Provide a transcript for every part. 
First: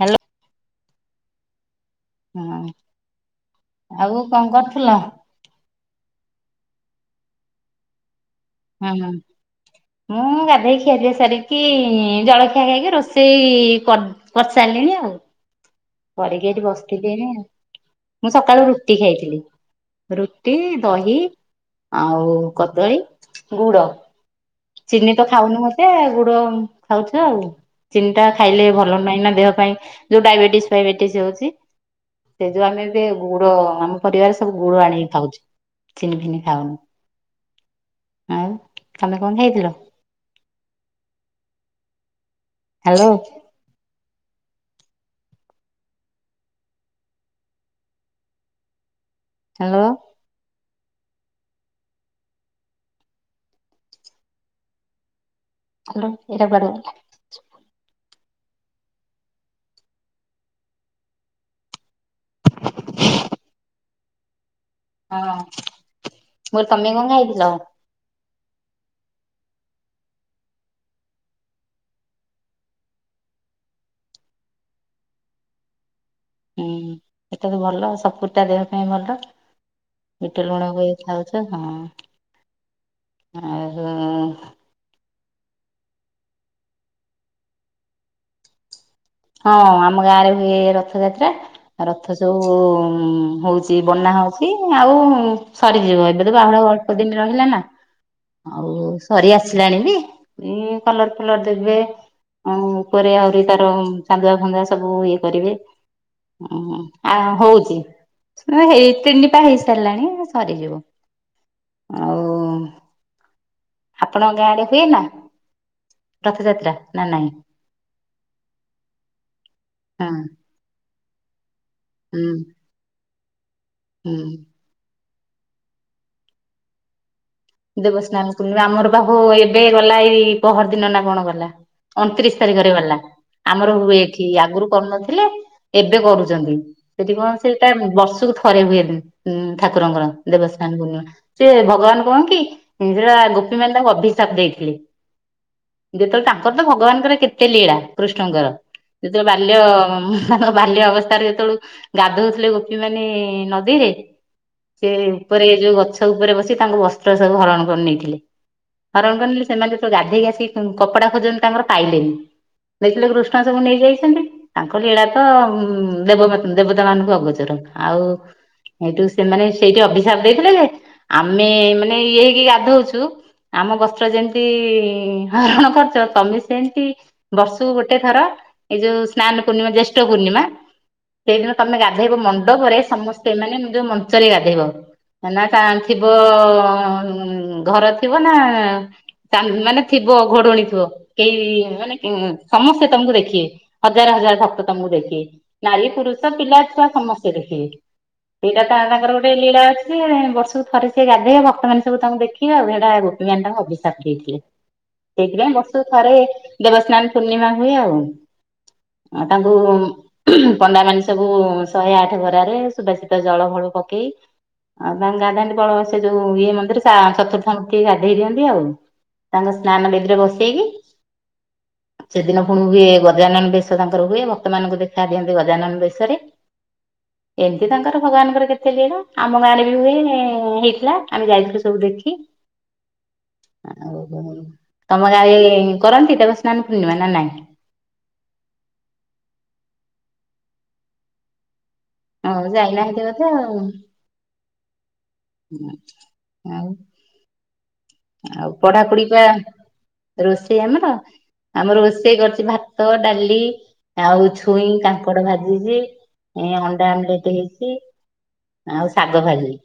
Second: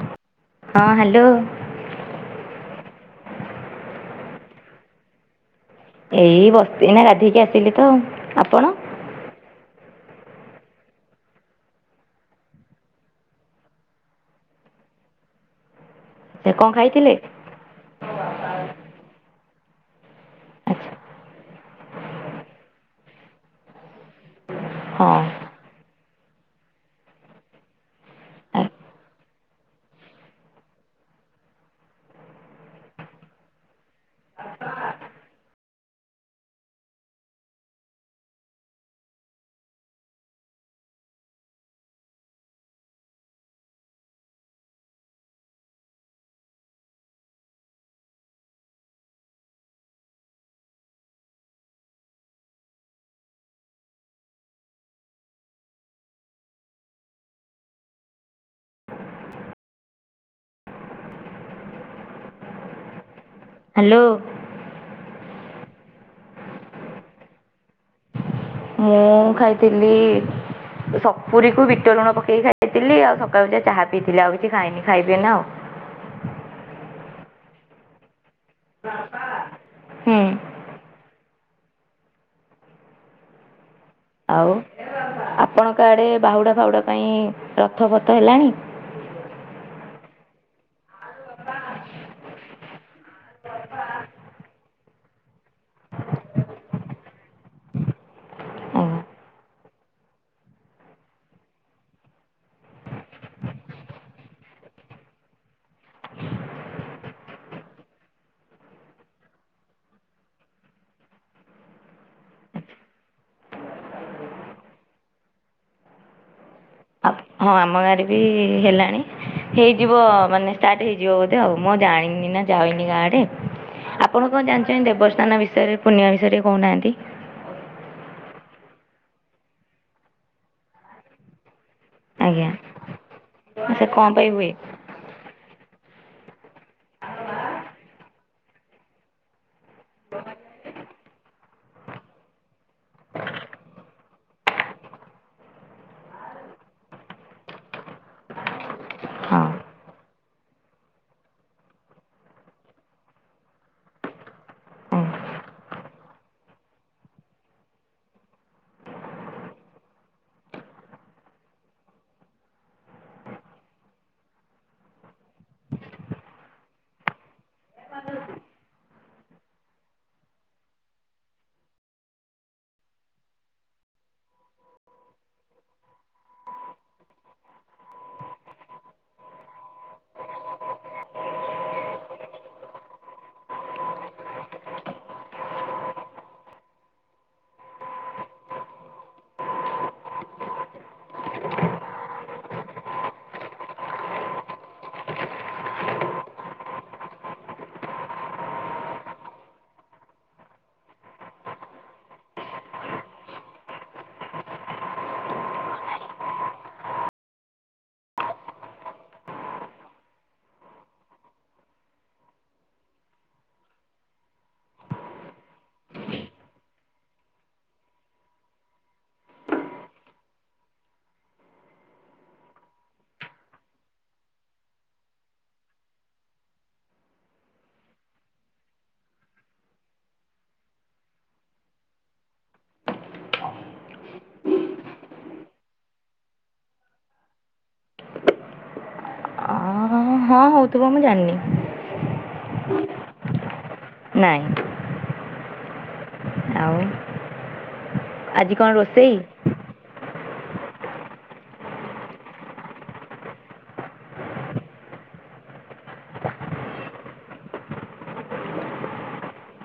Hello ହଁ hello. ହଁ ଆଉ କଣ କରୁଥିଲ? ଏଇ ବସିକିନା ଗାଧେଇକି ଆସିଲି ତ, ଆପଣ? ହଁ ହଁ ମୁଁ ଗାଧେଇ ଖିଆପିଆ ସାରିକି ଜଳଖିଆ ଖାଇକି ରୋଷେଇ କରି କରି ସାରିଲିଣି। ୟା ଆଉ। [inaudible] କରିକି ଏଇଠି କ'ଣ ବସିଥିଲି ଖାଇଥିଲେ ଏଇନା, ମୁଁ ସକାଳୁ ରୁଟି ଖାଇଥିଲି। ରୁଟି, ଆଚ୍ଛା ଦହି, ଆଉ କଦଳୀ ଗୁଡ। ଚିନି ହଁ ତ ଖାଉନୁ ମୋଟେ ଗୁ ଖାଉଛ ଆଉ ଚିନି ଟା ଖାଇଲେ ଭଲ ନାହିଁ ନା ଦେହ ପାଇଁ ଯୋଉ ଡାଇବେଟିସ୍ ଫାଇବେଟିସ ଏ ହୋଚି ସେ ଯୋଉ ଆମେ ଏବେ ଗୁଡ ଆମ ପରିବାର ସବୁ ଗୁଡ ଆଣିକି ଖାଉଛୁ। ଚିନି ଫିନି ଖାଉନୁ, ଆଉ ତମେ କଣ ଖାଇଥିଲ? ହ୍ୟାଲୋ। [unintelligible] ହ୍ୟାଲୋ ଏଇଟା କୁଆଡେ ଗଲା? ହ୍ୟାଲୋ। ହଁ ମୁଁ କହିଲି ତମେ କଣ ଖାଇଥିଲ? ମୁଁ ଖାଇଥିଲି ସପୁରୀ କୁ ବିଟ ଲୁଣ ପକେଇକି ଖାଇଥିଲି ଆଉ ସକାଳୁ ଟିକିଏ ଚାହା ପିଇଥିଲି ଆଉ କିଛି ଖାଇନି, ଖାଇବି ଏଇନା ଆଉ। [inaudible] ହୁଁ ସେଟା ତ ଭଲ ସପୁରୀଟା ଦେହ ପାଇଁ ଭଲ ହୁଁ ବିଟ ଲୁଣ ଗୋଳେଇ ଖାଉ ଆଛା ହଁ, ଆଉ ଓହ ଆପଣଙ୍କ ଆଡେ ବାହୁଡା ଫାଉଡା ପାଇଁ ରଥ ଫଥ ହେଲାଣି? ହଁ ଆମ ଗାଁ ରେ ହୁଏ ର ରଥଯାତ୍ରା, ରଥ ସବୁ ହଉଛି ବନା ହଉଛି ଆଉ ସରିଯିବ ଏବେ ତ ବାହୁଡା ଆଉ ଅଳ୍ପ ଦିନ ରହିଲା ନା, ଆଉ ଆଜ୍ଞା। ସରି ଆସି ଲାଣି ବି, ଏଇ କଲର ଫଲର ଦେବେ ଆ ଉପରେ ଆହୁରି ତାର ଚାନ୍ଦୁଆ ଫାନ୍ଦୁଆ ସବୁ ଇଏ କରିବେ, ଆ ହଉଛି। ହେଇ ତିନି ପା ହେଇ ସାରିଲାଣି, ସରିଯିବ। ଆଉ ଆପଣଙ୍କ ଗାଁ ଆଡେ ହୁଏନା, ର ହଁ ଆମ ଗାଁରେ ବି ହେ ହେଲାଣି ହେଇଯିବ ହଁ ମାନେ ଷ୍ଟାର୍ଟ ହେଇଯିବ ବୋଧେ ଆଉ, ମୁଁ ଆଉ ଜାଣିନି ହୁଁ ନା ଯାଇନି ଗାଁ ଆଡେ। ଆପଣ କଣ ହୁଁ ଜାଣିଛନ୍ତି ଦେବସ୍ନାନ ବିଷୟରେ ପୂର୍ଣ୍ଣିମା ବିଷୟରେ କହୁନାହାନ୍ତି। ଦେବସ୍ନାନ ପୂର୍ଣ୍ଣିମା ଆମର ବା ହୋ ଏବେ ଗଲା ଏଇ ପହର ଦିନ ନା କଣ ଗଲା। ଅଣତିରିଶ ଆଜ୍ଞା। ତାରିଖରେ ଗଲା, ଆମର ସେ ହୁଏ କଣ ଏଠି ପାଇଁ ହୁଏ ଆଗରୁ କରୁନଥିଲେ ଏବେ କରୁଛନ୍ତି। ସେଠି କଣ ସେଟା ବର୍ଷକୁ ଥରେ ହୁଏ, ଠାକୁରଙ୍କର ଦେବସ୍ନାନ ପୂର୍ଣ୍ଣିମା। ସେ ଭଗବାନ କଣ୍ କି ହିଞ୍ଜୁଳା ଗୋପୀ ମାନେ ତାଙ୍କୁ ଅଭି ସାପ ଦେଇଥିଲେ, ଯେତେବେଳେ ତାଙ୍କର ତ ଭଗବାନଙ୍କର କେତେ ଲୀଳା କୃଷ୍ଣଙ୍କର ସେ ଯୋଉ ହଁ ବାଲ୍ୟ ବାଲ୍ୟ ଅବସ୍ଥାରେ ଯେତେବେଳେ ଗାଧୋଉଥିଲେ ଗୋପୀ ମାନେ ନଦୀରେ ସେ ହଁ। ଉପରେ ଯୋଉ ଗଛ ଉପରେ ବସି ତାଙ୍କୁ ବସ୍ତ୍ର ସବୁ ହରଣ କରି ନେଇଥିଲେ। ହରଣ କଲି ସେମାନେ ଯେତେ ଗାଧେଇ ଆସି କପଡା ଖୋଜନ୍ତି ତାଙ୍କର ପାଇଲେନି। ଦେଇଥିଲେ କୃଷ୍ଣ ସବୁ ନେଇଯାଇଛନ୍ତି ତାଙ୍କ ଲୀଳା ତ ଉ ଦେ ଦେବତା ମାନଙ୍କୁ ଅଗଚର। ଆଉ ଏଇଠୁ ସେମାନେ ସେଇଠି ଅଭିଶାପ ଦେଇଥିଲେ ଯେ ଆମେ ମା ମାନେ ଏଇଠି ଗାଧଉଛୁ ଆମ ବସ୍ତ୍ର ଯେମିତି ହରଣ କରୁଛ ତମେ ସେମିତି। ବର୍ଷକୁ ଗୋଟେ ଥର ଏଇ ଯୋଉ ସ୍ନାନ ପୂର୍ଣ୍ଣିମା ଜେଷ୍ଠ ପୂର୍ଣ୍ଣିମା। ସେଇଦିନ ତମେ ଗାଧେଇବ ମଣ୍ଡପରେ ସମସ୍ତେ ମାନେ ଯୋଉ ମଞ୍ଚରେ ଗାଧେଇବ। ନା ତା ଙ୍କ ଥିବ ଘର ଥିବ ନା। ମାନେ ଥିବ ଘୋଡଣି ଥିବ କେହି ମାନେ ସମସ୍ତେ ତମକୁ ଦେଖିବେ ହଜାର ହ ଭକ୍ତ ତମୁକୁ ଦେଖି ବେ ନାରୀ ପୁରୁଷ ପିଲା ଛୁଆ ସମସ୍ତେ ଦେଖିବେ। ସେଇଟା ତ ତାଙ୍କର ଗୋଟେ ଲୀଳା ଅଛି ବର୍ଷକୁ ଥରେ ସିଏ ଗାଧୋଇବେ ଭ ସେମାନେ ସବୁ ତାଙ୍କୁ ଦେଖିବେ ହେଟା ଗୋପୀ ତାଙ୍କୁ ଅଭିଶାପ ଦେଇଥିଲେ। ସେଇଥି ପାଇଁ ବର୍ଷ କୁ ଥରେ ଦେବସ୍ନାନ ପୂର୍ଣ୍ଣିମା ହୁଏ ଆଉ। ତାଙ୍କୁ ପଣ୍ଡା ମାନେ ସବୁ ଶହେ ଆଠ ଘରାରେ ସୁବାଶିତ ଜଳ ଭ ପକେଇ ଆଉ ତାଙ୍କୁ ଗାଧାନ୍ତି ବଳ ସେ ଯୋଉ। ଇଏ ମନ୍ଦିରେ ସା ଚତୁର୍ଥା ମୂର୍ତି ଗାଧେଇ ଦିଅନ୍ତି ଆଉ। ତାଙ୍କ ସ୍ନାନ ବେଦୀରେ ବସେଇକି। [inaudible] ସେଦିନ ପୁଣି ହୁଏ ଗଜାନନ ବେଶ ତାଙ୍କର ହୁଏ ଭକ୍ତମାନଙ୍କୁ ଦେଖା ଦିଅନ୍ତି ଗଜାନନ ଭେଶରେ। ଏମିତି ତାଙ୍କର ଭଗବାନଙ୍କର କେତେ ଲୀଳା ଆମ ଗାଁରେ ବି ହୁଏ ହେଇଥିଲା। ଆମେ ଯାଇଥିଲୁ ସବୁ ଦେଖି। ତମ ଗାଁ ରେ କରନ୍ତି ଦେବ ସ୍ନାନ ପୂର୍ଣ୍ଣିମା ନା ନାଇଁ। ଅ ହଁ ହଉଥିବ ମୁଁ ଜାଣିନି। ହଉ ଯାଇ ନାହି କେବେ ତ ଆଉ ନାଇଁ ହୁଁ। ଆଉ। ଆଉ ଆଜି କଣ ପଢାପଢି ରୋଷେଇ ବା ରୋଷେଇ ଆମର। ଆମର ରୋଷେଇ କରିଛି ଭାତ ଡାଲି ଆଉ ଛୁଇଁ କାଙ୍କଡ ଭାଜିଛି। ଏ ଅଣ୍ଡା ଆମଲେଟ ହେଇଛି ଆଉ ଶାଗ ଭାଜିଲି।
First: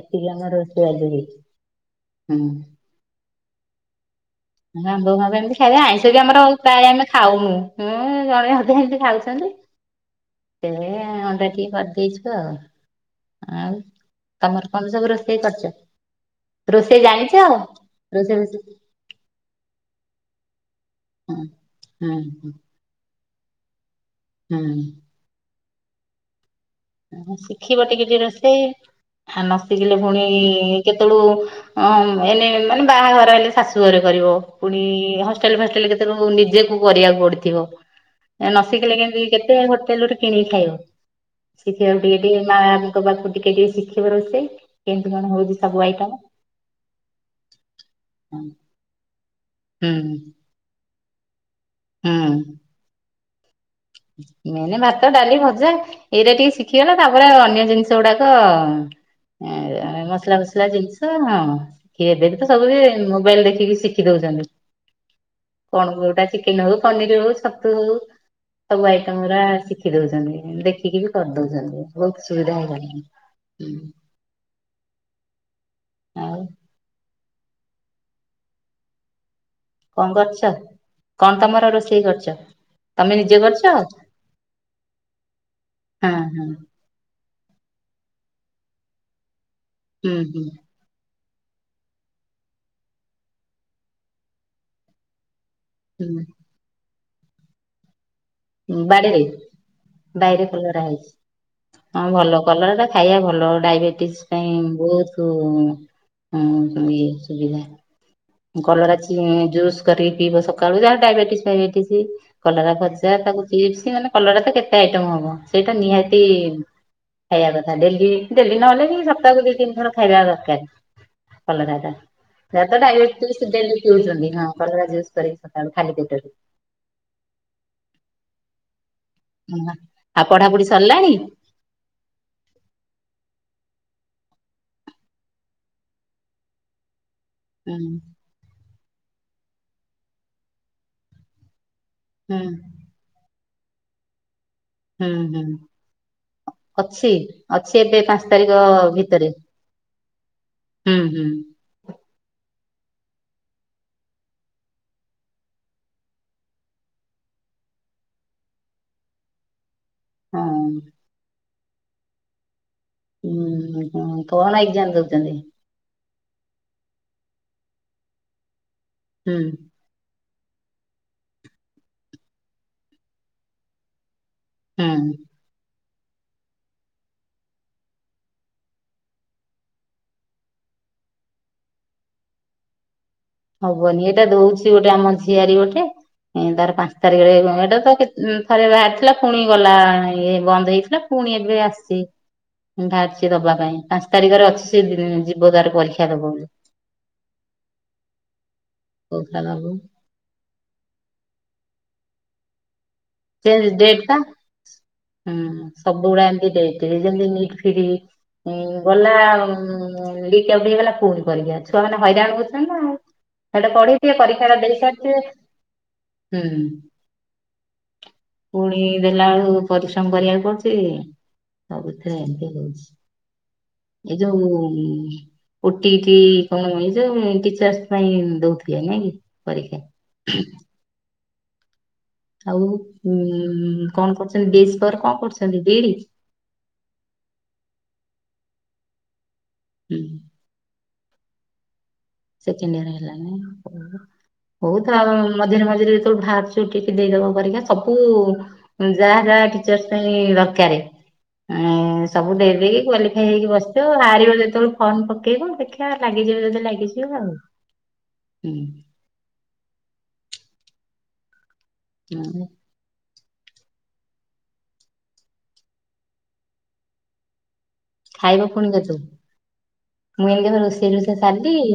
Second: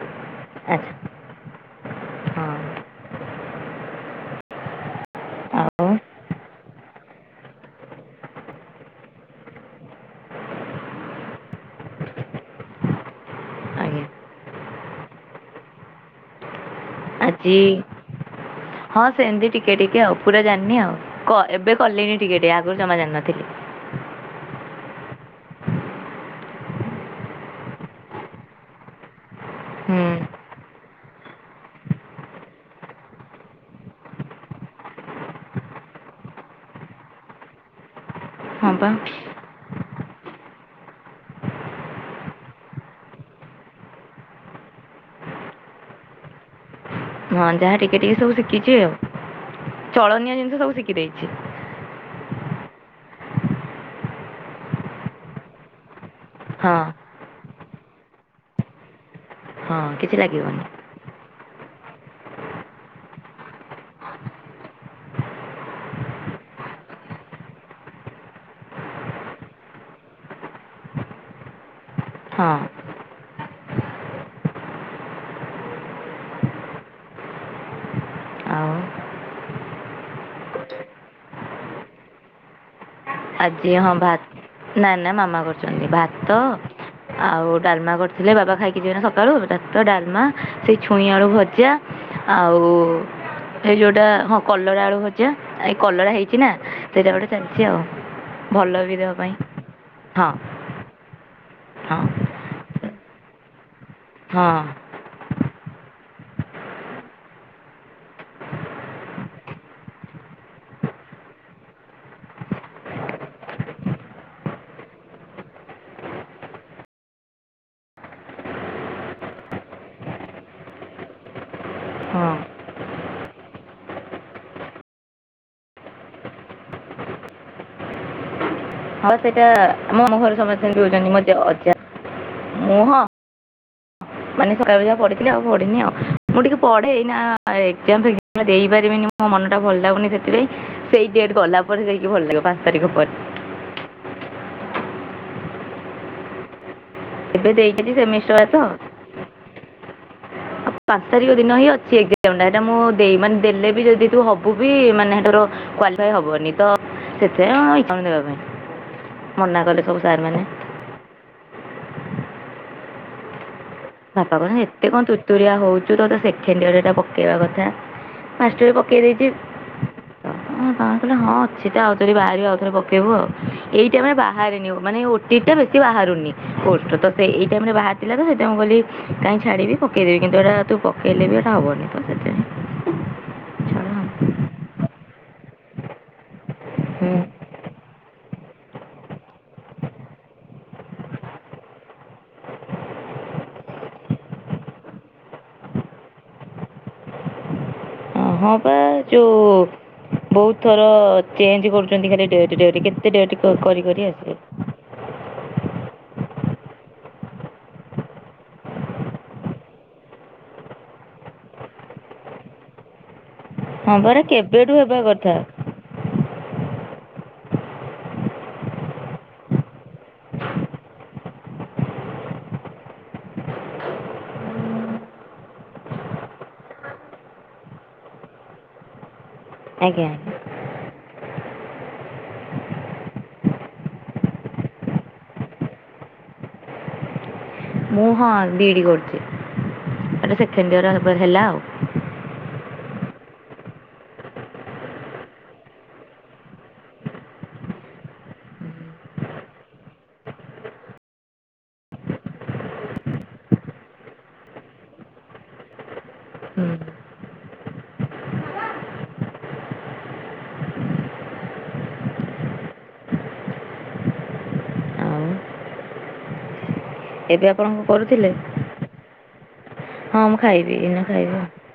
ଏତିକି ଆମ ରୋଷେଇ ଆଚ୍ଛା ଆଜି ହେଇଚି ହୁଁ। ହଁ ଆଉ ଆମ୍ବ ଫାମ୍ବ ଏମିତି ଖାଇବେ ଆଉ ଆଇଁଷ ବି ଆମର ପ୍ରାୟ ଆମେ ଖାଉନୁ ହୁଁ ଜଣେ ଅଧେ ଏମିତି ଖାଉଛନ୍ତି। [unintelligible] ଏ ଅଣ୍ଡା ଟିକେ କରିଦେଇଛୁ ଆଉ। ଆଉ ଆଜ୍ଞା ତମର କଣ ସବୁ ରୋଷେଇ କରିଚ ରୋ ରୋଷେଇ ଜାଣିଛ ଆଜି ରୋଷେଇ ଫୋଷେଇ। ହଁ ସେମିତି ଟିକେ ଟିକେ ଆଉ ପୁରା ଜାଣିନି ଆଉ କ ହୁଁ ଏବେ ହୁଁ କଲିନି ଟିକେ ଟିକେ ଆଗରୁ ଜମା ଜାଣିନଥିଲି। ହୁଁ। ଓ ହଁ ଶିଖିବ ଟିକେ ଟିକେ ରୋଷେଇ। ଆ ନସିଖିଲେ ହୁଁ। ପୁଣି କେତେବେଳୁ ଅ ଏନେ ମାନେ ବାହାଘର ହେଲେ ଶାଶୁ ଘରେ କ ରିବ ପୁଣି ହଷ୍ଟେଲ ଫଷ୍ଟେଲ କେତେ ରୁ ନିଜେକୁ କରିବାକୁ ପଡିଥିବ। [unintelligible] ନସିଖିଲେ କେମିତି କେତେ ହୋଟେଲୁ ରୁ କିଣିକି ଖାଇବ। ଶିଖିବାକୁ ଟିକେ ଟିକେ ମାଙ୍କ ପାଖୁ ଟିକେ ଟିକେ ଶିଖିବ ରୋଷେଇ କେମତି କଣ ହଉଛି ସବୁ ଆଇଟମ। ହଁ ଯାହା ଟିକେ ଟିକେ ସବୁ ଶିଖିଛି ଆଉ ହୁଁ ଚଳନିଅ ଜିନିଷ ସବୁ ଶିଖି ଦେଇଛି। ହୁଁ। ମେନ୍ ଭାତ ଡାଲି ଭଜା ଏଇଟା ଟିକେ ହଁ ଶିଖିଗଲେ ତାପରେ ଅ ନ୍ୟ ଜିନିଷ ଗୁଡାକ ଏ ହଁ ଏ କିଛି ମସଲା ଲାଗିବନି ଫସଲା ଜିନିଷ ହଁ। କି ଏବେ ବି ତ ସବୁ ବି ମୋବାଇଲ ଦେଖିକି ଶିଖି ଦଉଛନ୍ତି। କଣ କଉଟା ଚିକେନ ହଉ ପନିର ହଉ ଛତୁ ହଉ। ସବୁ ଆଇଟମ ଗୁରା ଶିଖି ଦଉଛନ୍ତି ଦେଖିକି ବି କରି ଦଉଛନ୍ତି ବହୁତ ହଁ ସୁବିଧା ହେଇଗଲାଣି। ହୁଁ ଆଉ। ଆଉ କଣ କରୁଛ କଣ ତମର ରୋଷେଇ କରୁଛ। ଆଜି ହଁ ଭାତ ନା ନା ମାମା କରିଛନ୍ତି ହଁ ଭାତ। ହଁ ଆଉ ଡାଲମା କରିଥିଲେ ବାବା ଖାଇକି ଯିବେନା ସକାଳୁ ତା ହୁଁ ଡାଲମା ହୁଁ ସେଇ ଛୁଇଁ ଆଳୁ ଭ ଭଜା ଆଉ ଏଇ ଯୋଉଟା ହଁ କଲରା ଆଳୁ ଭଜା। ଏଇ କଲରା ହେଇଛି ନା ସେଇଟା ଗୋଟେ ଚାଲିଛି ଆଉ। ଭଲ ବି ଦେହ ବାଡ଼ିରେ ପାଇଁ ହଁ ବାଇରେ କଲରା ହେଇଚି। ହଁ ଭଲ କଲରା ଟା ଖାଇବା ଭଲ ଡାଇବେଟିସ ପାଇଁ ହଁ ବହୁତ ହଁ ଏ ସୁବିଧା। କଲରା ଜୁସ୍ କରିକି ପିଇବ ସକାଳୁ ଯାହା ଡାଇବେଟିସ୍ ଫାଇବେଟିସ କଲରା ଭଜା। ତାକୁ ଚିପ୍ ମାନେ କଲରା ତ କେତେ ଆଇଟମ ହବ ସେଇଟା ନିହାତି ଖାଇବା କଥା ଡେ ଡେଲି ନହେଲେ ବି ସପ୍ତାହକୁ ଦି ତିନି ଥର ଖାଇବା ଦରକାର। କଲରା ଟା ହଁ ସେରା ତ ଡାଇବେ [unintelligible] ଉଛନ୍ତିୁ ହଁ କଲରା ଜୁସ କରି ଖାଲି ପେଟରେ। [unintelligible] ହଁ ସେଇଟା ହଁ। ମୋ ଆଉ ଘରେ ପଢାପଢି ସମସ୍ତେ ସେମତି ସରିଲାଣି ହଉଛନ୍ତି ମତେ ଅଜା ମୁ ହଁ ମାନେ ସକା ବା ପଢି ଆଉ ପଢିନି ଆଉ ମୁଁ ଟିକେ ପଢେ ଏଇନା ହୁଁ ଏକ୍ଜାମ ବିନି ମୋ ମନ ଟା ଭଲ ଲାଗୁନି ସେଥିପାଇଁ ସେଇ ଡେଟ ଗଲା ପରେ ଯାଇକି ଭଲ ହୁଁ ଲାଗିବ ପାଞ୍ଚ ତାରିଖ ପରେ। ହୁଁ ହୁଁ। ଅଛି ଅଛି ଦେଇଛି ଏବେ ପାଞ୍ଚ ସେମିଷ୍ଟର ତ ତାରିଖ ଭିତରେ ଆଉ ହୁଁ ପାଞ୍ଚ ହୁଁ। ତାରିଖ ଦିନ ହିଁ ଅଛି ଏଗଜାମତାରେ। ସେଟା ମୁଁ ଦେଇ ମାନେ ଦେଲେ ବି ଯଦି ତୁ ହବୁ ବି ମାନେ ତର କ୍ଵାଲିଫାଇ ହବନି ତ ସେଥି ହଣ ଦେବା ପାଇଁ ମନା କଲେ ସବୁ। ସାର୍ମାନେ ହଁ ହୁଁ। ବାପା କହୁଛନ୍ତି ଏତେ କଣ ତୁତୁରିଆ ହଉଛୁ ତ ସେ ଖେଣ୍ଡିଆଡ ଟା ପକେଇବା କଥା ମାଞ୍ଷ୍ଟରେ ପକେଇ ଦେଇଚି। ହୁଁ। କଣ କହିଲେ ହଁ ଅଛି ତ ଆଉଥ ବାହାରି ଆଉ ଥରେ ପକେଇବୁ ଆଉ ଏଇଟା ମାନେ ବା ରୁନି ମାନେ ଓ ହୁଁ ଟି ଇ ଟି ଟା ବେଶୀ ବାହାରୁନି ତ ସେ ଏଇ ଟାଇମ ରେ ବାହାର ଥିଲା ତ ସେଥିପାଈ ମୁଁ କହିଲି କାଇହିଁ ଛାଡିବି ପକେଇଦେବି କିନ୍ତୁ ଏଇଟା ତୁ ପକେଇଲେ ବି ଏଟା ହବନି ତ ସେଥିପାଇଁ ଛାଡ଼ ଆଉ। ହବନି ଏଇଟା ଦଉଚି ଗୋଟେ ଆମ ଝିଆରି ଗୋଟେ ତାର ପାଞ୍ଚ ତାରିଖରେ ଏଟା ତ ଥରେ ବାହାରିଥିଲା ପୁଣି ଗଲା ଇଏ ବନ୍ଦ ହେଇଥିଲା ପୁଣି ଏବେ ଆସିଚି। ବାହାରିଛି ଦବା ପାଇଁ ପାଞ୍ଚ ତାରିଖରେ ଅଛି ସେ ଯିବ ତାର ପରୀକ୍ଷା ଦବ ବୋଲି। [unintelligible] ହଁ ପା ଯଉ କହୁଥିଲା ଦବ ବହୁତ ଥର ଚେଞ୍ଜ କରୁଚନ୍ତି ଖାଲି ଡେଟ ଡେଟ। ଚେଞ୍ଜ ଡେଟଟା ହୁଁ। ସବୁ ଗୁଡା ଏମତି ଦେଇଥିଲି ଯେମିତି ନିଟ ଫିଟ। ଗଲା ଲିକ ଆଉଟ ହେଇଗଲା ପୁଣି ପରୀକ୍ଷା ଛୁଆମାନେ ହଇରାଣ ହୋଉଛନ୍ତି ନା ସେଟା ହଁ ପଢିଥିବେ ପରା ପରୀକ୍ଷା ଟା କେବେଠୁ ଦେଇ ହେବା ସାରିଥିବେ କଥା ହୁଁ, ପୁଣି ଦେଲା ବେଳୁ ପରିଶ୍ରମ କରିବାକୁ ପଡୁଛି। ସବୁଥିରେ ଏମତି ହଉଛି ଏ ଯୋଉ ଓ, ଟି, ଇ, ଟି କଣ ଉଣିଶିରେ ଟିଚର୍ସ ପାଇଁ ଦଉଥିବେ ନାଇଁ କି। ଆଜ୍ଞା ପରୀକ୍ଷା। ଆଉ ଉ କଣ କରୁଛନ୍ତି ବେଶ ପରେ କଣ କରୁଛନ୍ତି ବିଇଡି। [unintelligible] ମୁଁ ହଁ ବିଇଡି କରୁଛି ହୁଁ ଏଟା ସେକେଣ୍ଡ ୟଆର ହେଲା ଆଉ। ସେକେଣ୍ଡ ୟର ହେଲା ନାଇଁ। ହଉ ଆ ମଝିରେ ମଝିରେ ଯେତେଳୁ ଭାରୁଚି ଟିକି ଦେଇଦବା ପରିକ୍ଷା ସବୁ ଯାହା ଯାହା ଟିଚର୍ସ ପାଇଁ ଦରକାର। ଏଁ ସବୁ ଦେଇଦେଇକି କ୍ୱାଲିଫାଇ ହେଇକି ବସିଥିବ ଆ ହାରିବ ଯେତେବେଳେ ଫର୍ମ ପକେଇବ ଦେଖିବା ଲାଗିବ। ବତେ ହୁଁ ଲାଗିଯିବ ଆଉ ହୁ। ହୁଁ ଆଉ ଏବେ। ଆପଣଙ୍କ କରୁଥିଲେ ଖାଇବା ପୁଣି କେ ତୁ? ହଁ ମୁଁ ଏମିତି ଖାଇବି ରୋଷେଇ ଏଇନା ରୋଷେଇ ଖାଇବି ସାରିଦେଇକି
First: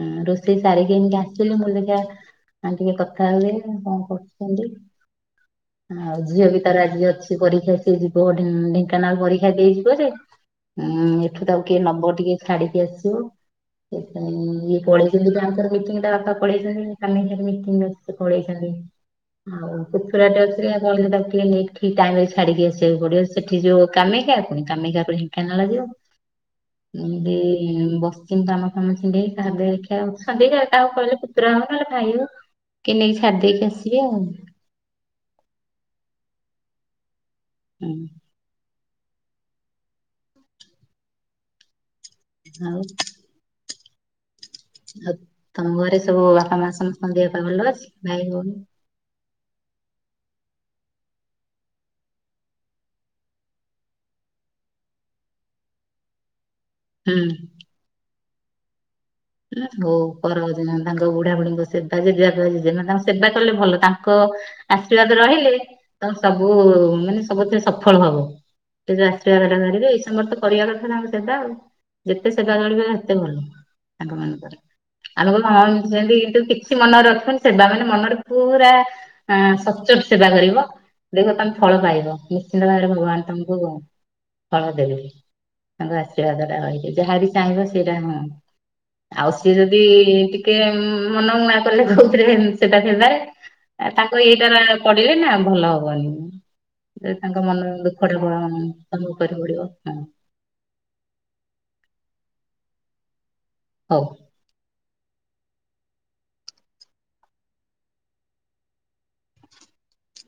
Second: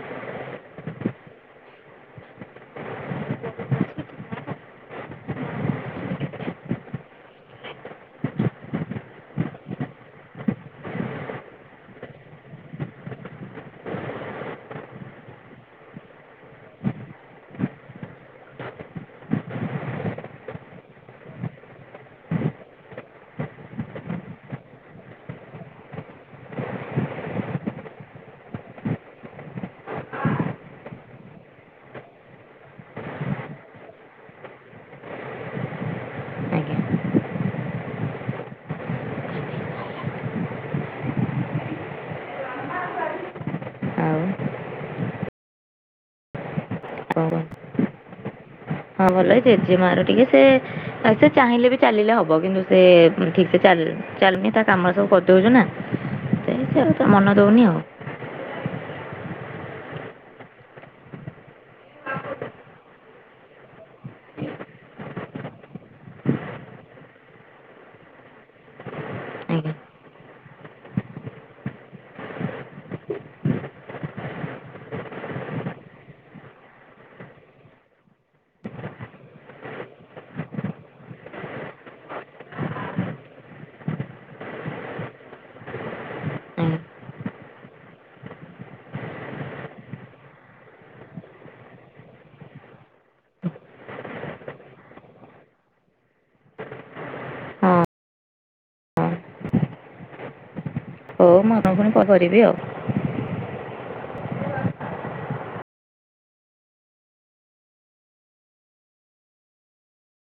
ହୁଁ ରୋଷେଇ ସାରିକି ଏମିତି ଆସିଥିଲି ମୁଁ ଦେଖିଆ ଆ ଟିକେ କଥା ହେଇଯାଏ କଣ କରୁଛନ୍ତି? ଆଉ ଝିଅ ବି ତାର ଆଜି ଅଛି ପରୀକ୍ଷା ସିଏ ଯିବ ଢେଙ୍କାନାଳ ପରୀକ୍ଷା ଦେଇଯିବ ଯେ ଉଁ ଏଠୁ ତାକୁ କିଏ ନବ ଟିକେ ଛାଡିକି ଆସିବ। ସେଥିପାଇଁ ଇଏ ପଳେଇଛନ୍ତି ତ ଆଙ୍କର ମିଟିଂ ଟା ତା ବାପା ପଳେଇଛନ୍ତି [unintelligible] ମିଟିଂ ଅଛି ସେ ପଳେଇଛନ୍ତି। [inaudible] ଆଉ କୁକୁୁର ଟାଏ ଅଛି କଣକୁ ଟିକେ ନେଇକି ଠିକ ଟାଇମ ରେ ଛାଡିକି ଆସିବାକୁ ପଡିବ ସେଠି ଯୋଉ କାମି କୁ କାମୀ କାକୁ ପୁଣି ଢେଙ୍କାନାଳ ଯିବ। [inaudible] [unintelligible] ଖାଇବ କି ନେଇ ଛାଡି ଦେଇେଇକି ଆସିବେ ଆଉ। [inaudible] ଉ। ଆଉ। ଆଉ ଆଉ ତମ ଘରେ ସବୁ ବାପା ମା ସମସ୍ତଙ୍କ ଆପଣ ଦେହ କୁହନ୍ତୁ ପାହ ଭଲଅଛି ଭାଇ ଭଉଣୀ? ହଁ ଭଲଇ ଜେଜେ ମା ର ଟିକେ ସେ ଆସେ ଚାହିଁଲେ ବି ଚାଲିଲେ ହବ କିନ୍ତୁ ସେ ଠିକ ସେ ଚା ଚାଲମି ତା କାମରେ ସବୁ କରିଦଉଚୁ ନା, ସେମିତି ତ ହୁଁ ମନ ରହୁନି ଆଉ। ନା ହଉ [unintelligible] ତାଙ୍କ ବୁଢା ବୁଢୀଙ୍କ ସେବା ଯଦି [unintelligible] ସେବା କଲେ ଭଲ ତାଙ୍କ ଆଶୀର୍ବାଦ ରହିଲେ ତମ ସବୁ ମାନେ ସବୁଥିରେ ସଫଳ ହବ। ସେ ଯଉ ଆଶୀର୍ବାଦଟା ଆଜ୍ଞା ନେଲି ଯେ ଏଇସମୟରେ ତ କରିବା କଥା ସେବା ଆଉ। ଯେତେ ସେବା କରିବେ ଏତେ ଭଲ ତାଙ୍କ ମାନଙ୍କର। [unintelligible] କିଛି ମନରେ ରଖ ସେବା କଲେ ନା ମନରେ ପୁରା ଆ ସଚ ସେବା କରିବ ଦେଖ ତମ୍ ଫଳ ପାଇବ ନିଶ୍ଚିନ୍ତ ଭାବରେ ଭଗବାନ ତମକୁ ଫଳ ଦେଲି ତାଙ୍କ ଆଶୀର୍ବାଦ ଟା ଆଜ୍ଞା ରହିକି ଯାହାବି ଚାହିଁବ ସେଇଟା ହ ଆଉ ସିଏ ଯଦି ଟିକେ ମନ ମୁଆ କଲେ କୋଉଥିରେ ସେଟା ସେଦାଏ ଆ ତାକୁ ଏଇଟାରା ପଢିଲେ ନା ଭଲ ହବନି। ତାଙ୍କ ହଁ ମନ ଦୁଃଖ ଟା ଅନୁଭବ କରି ପଡିବ ହଁ। ଓଉ [unintelligible] ପୁଣି କଣ କରିବି ଆଉ। ହଉ।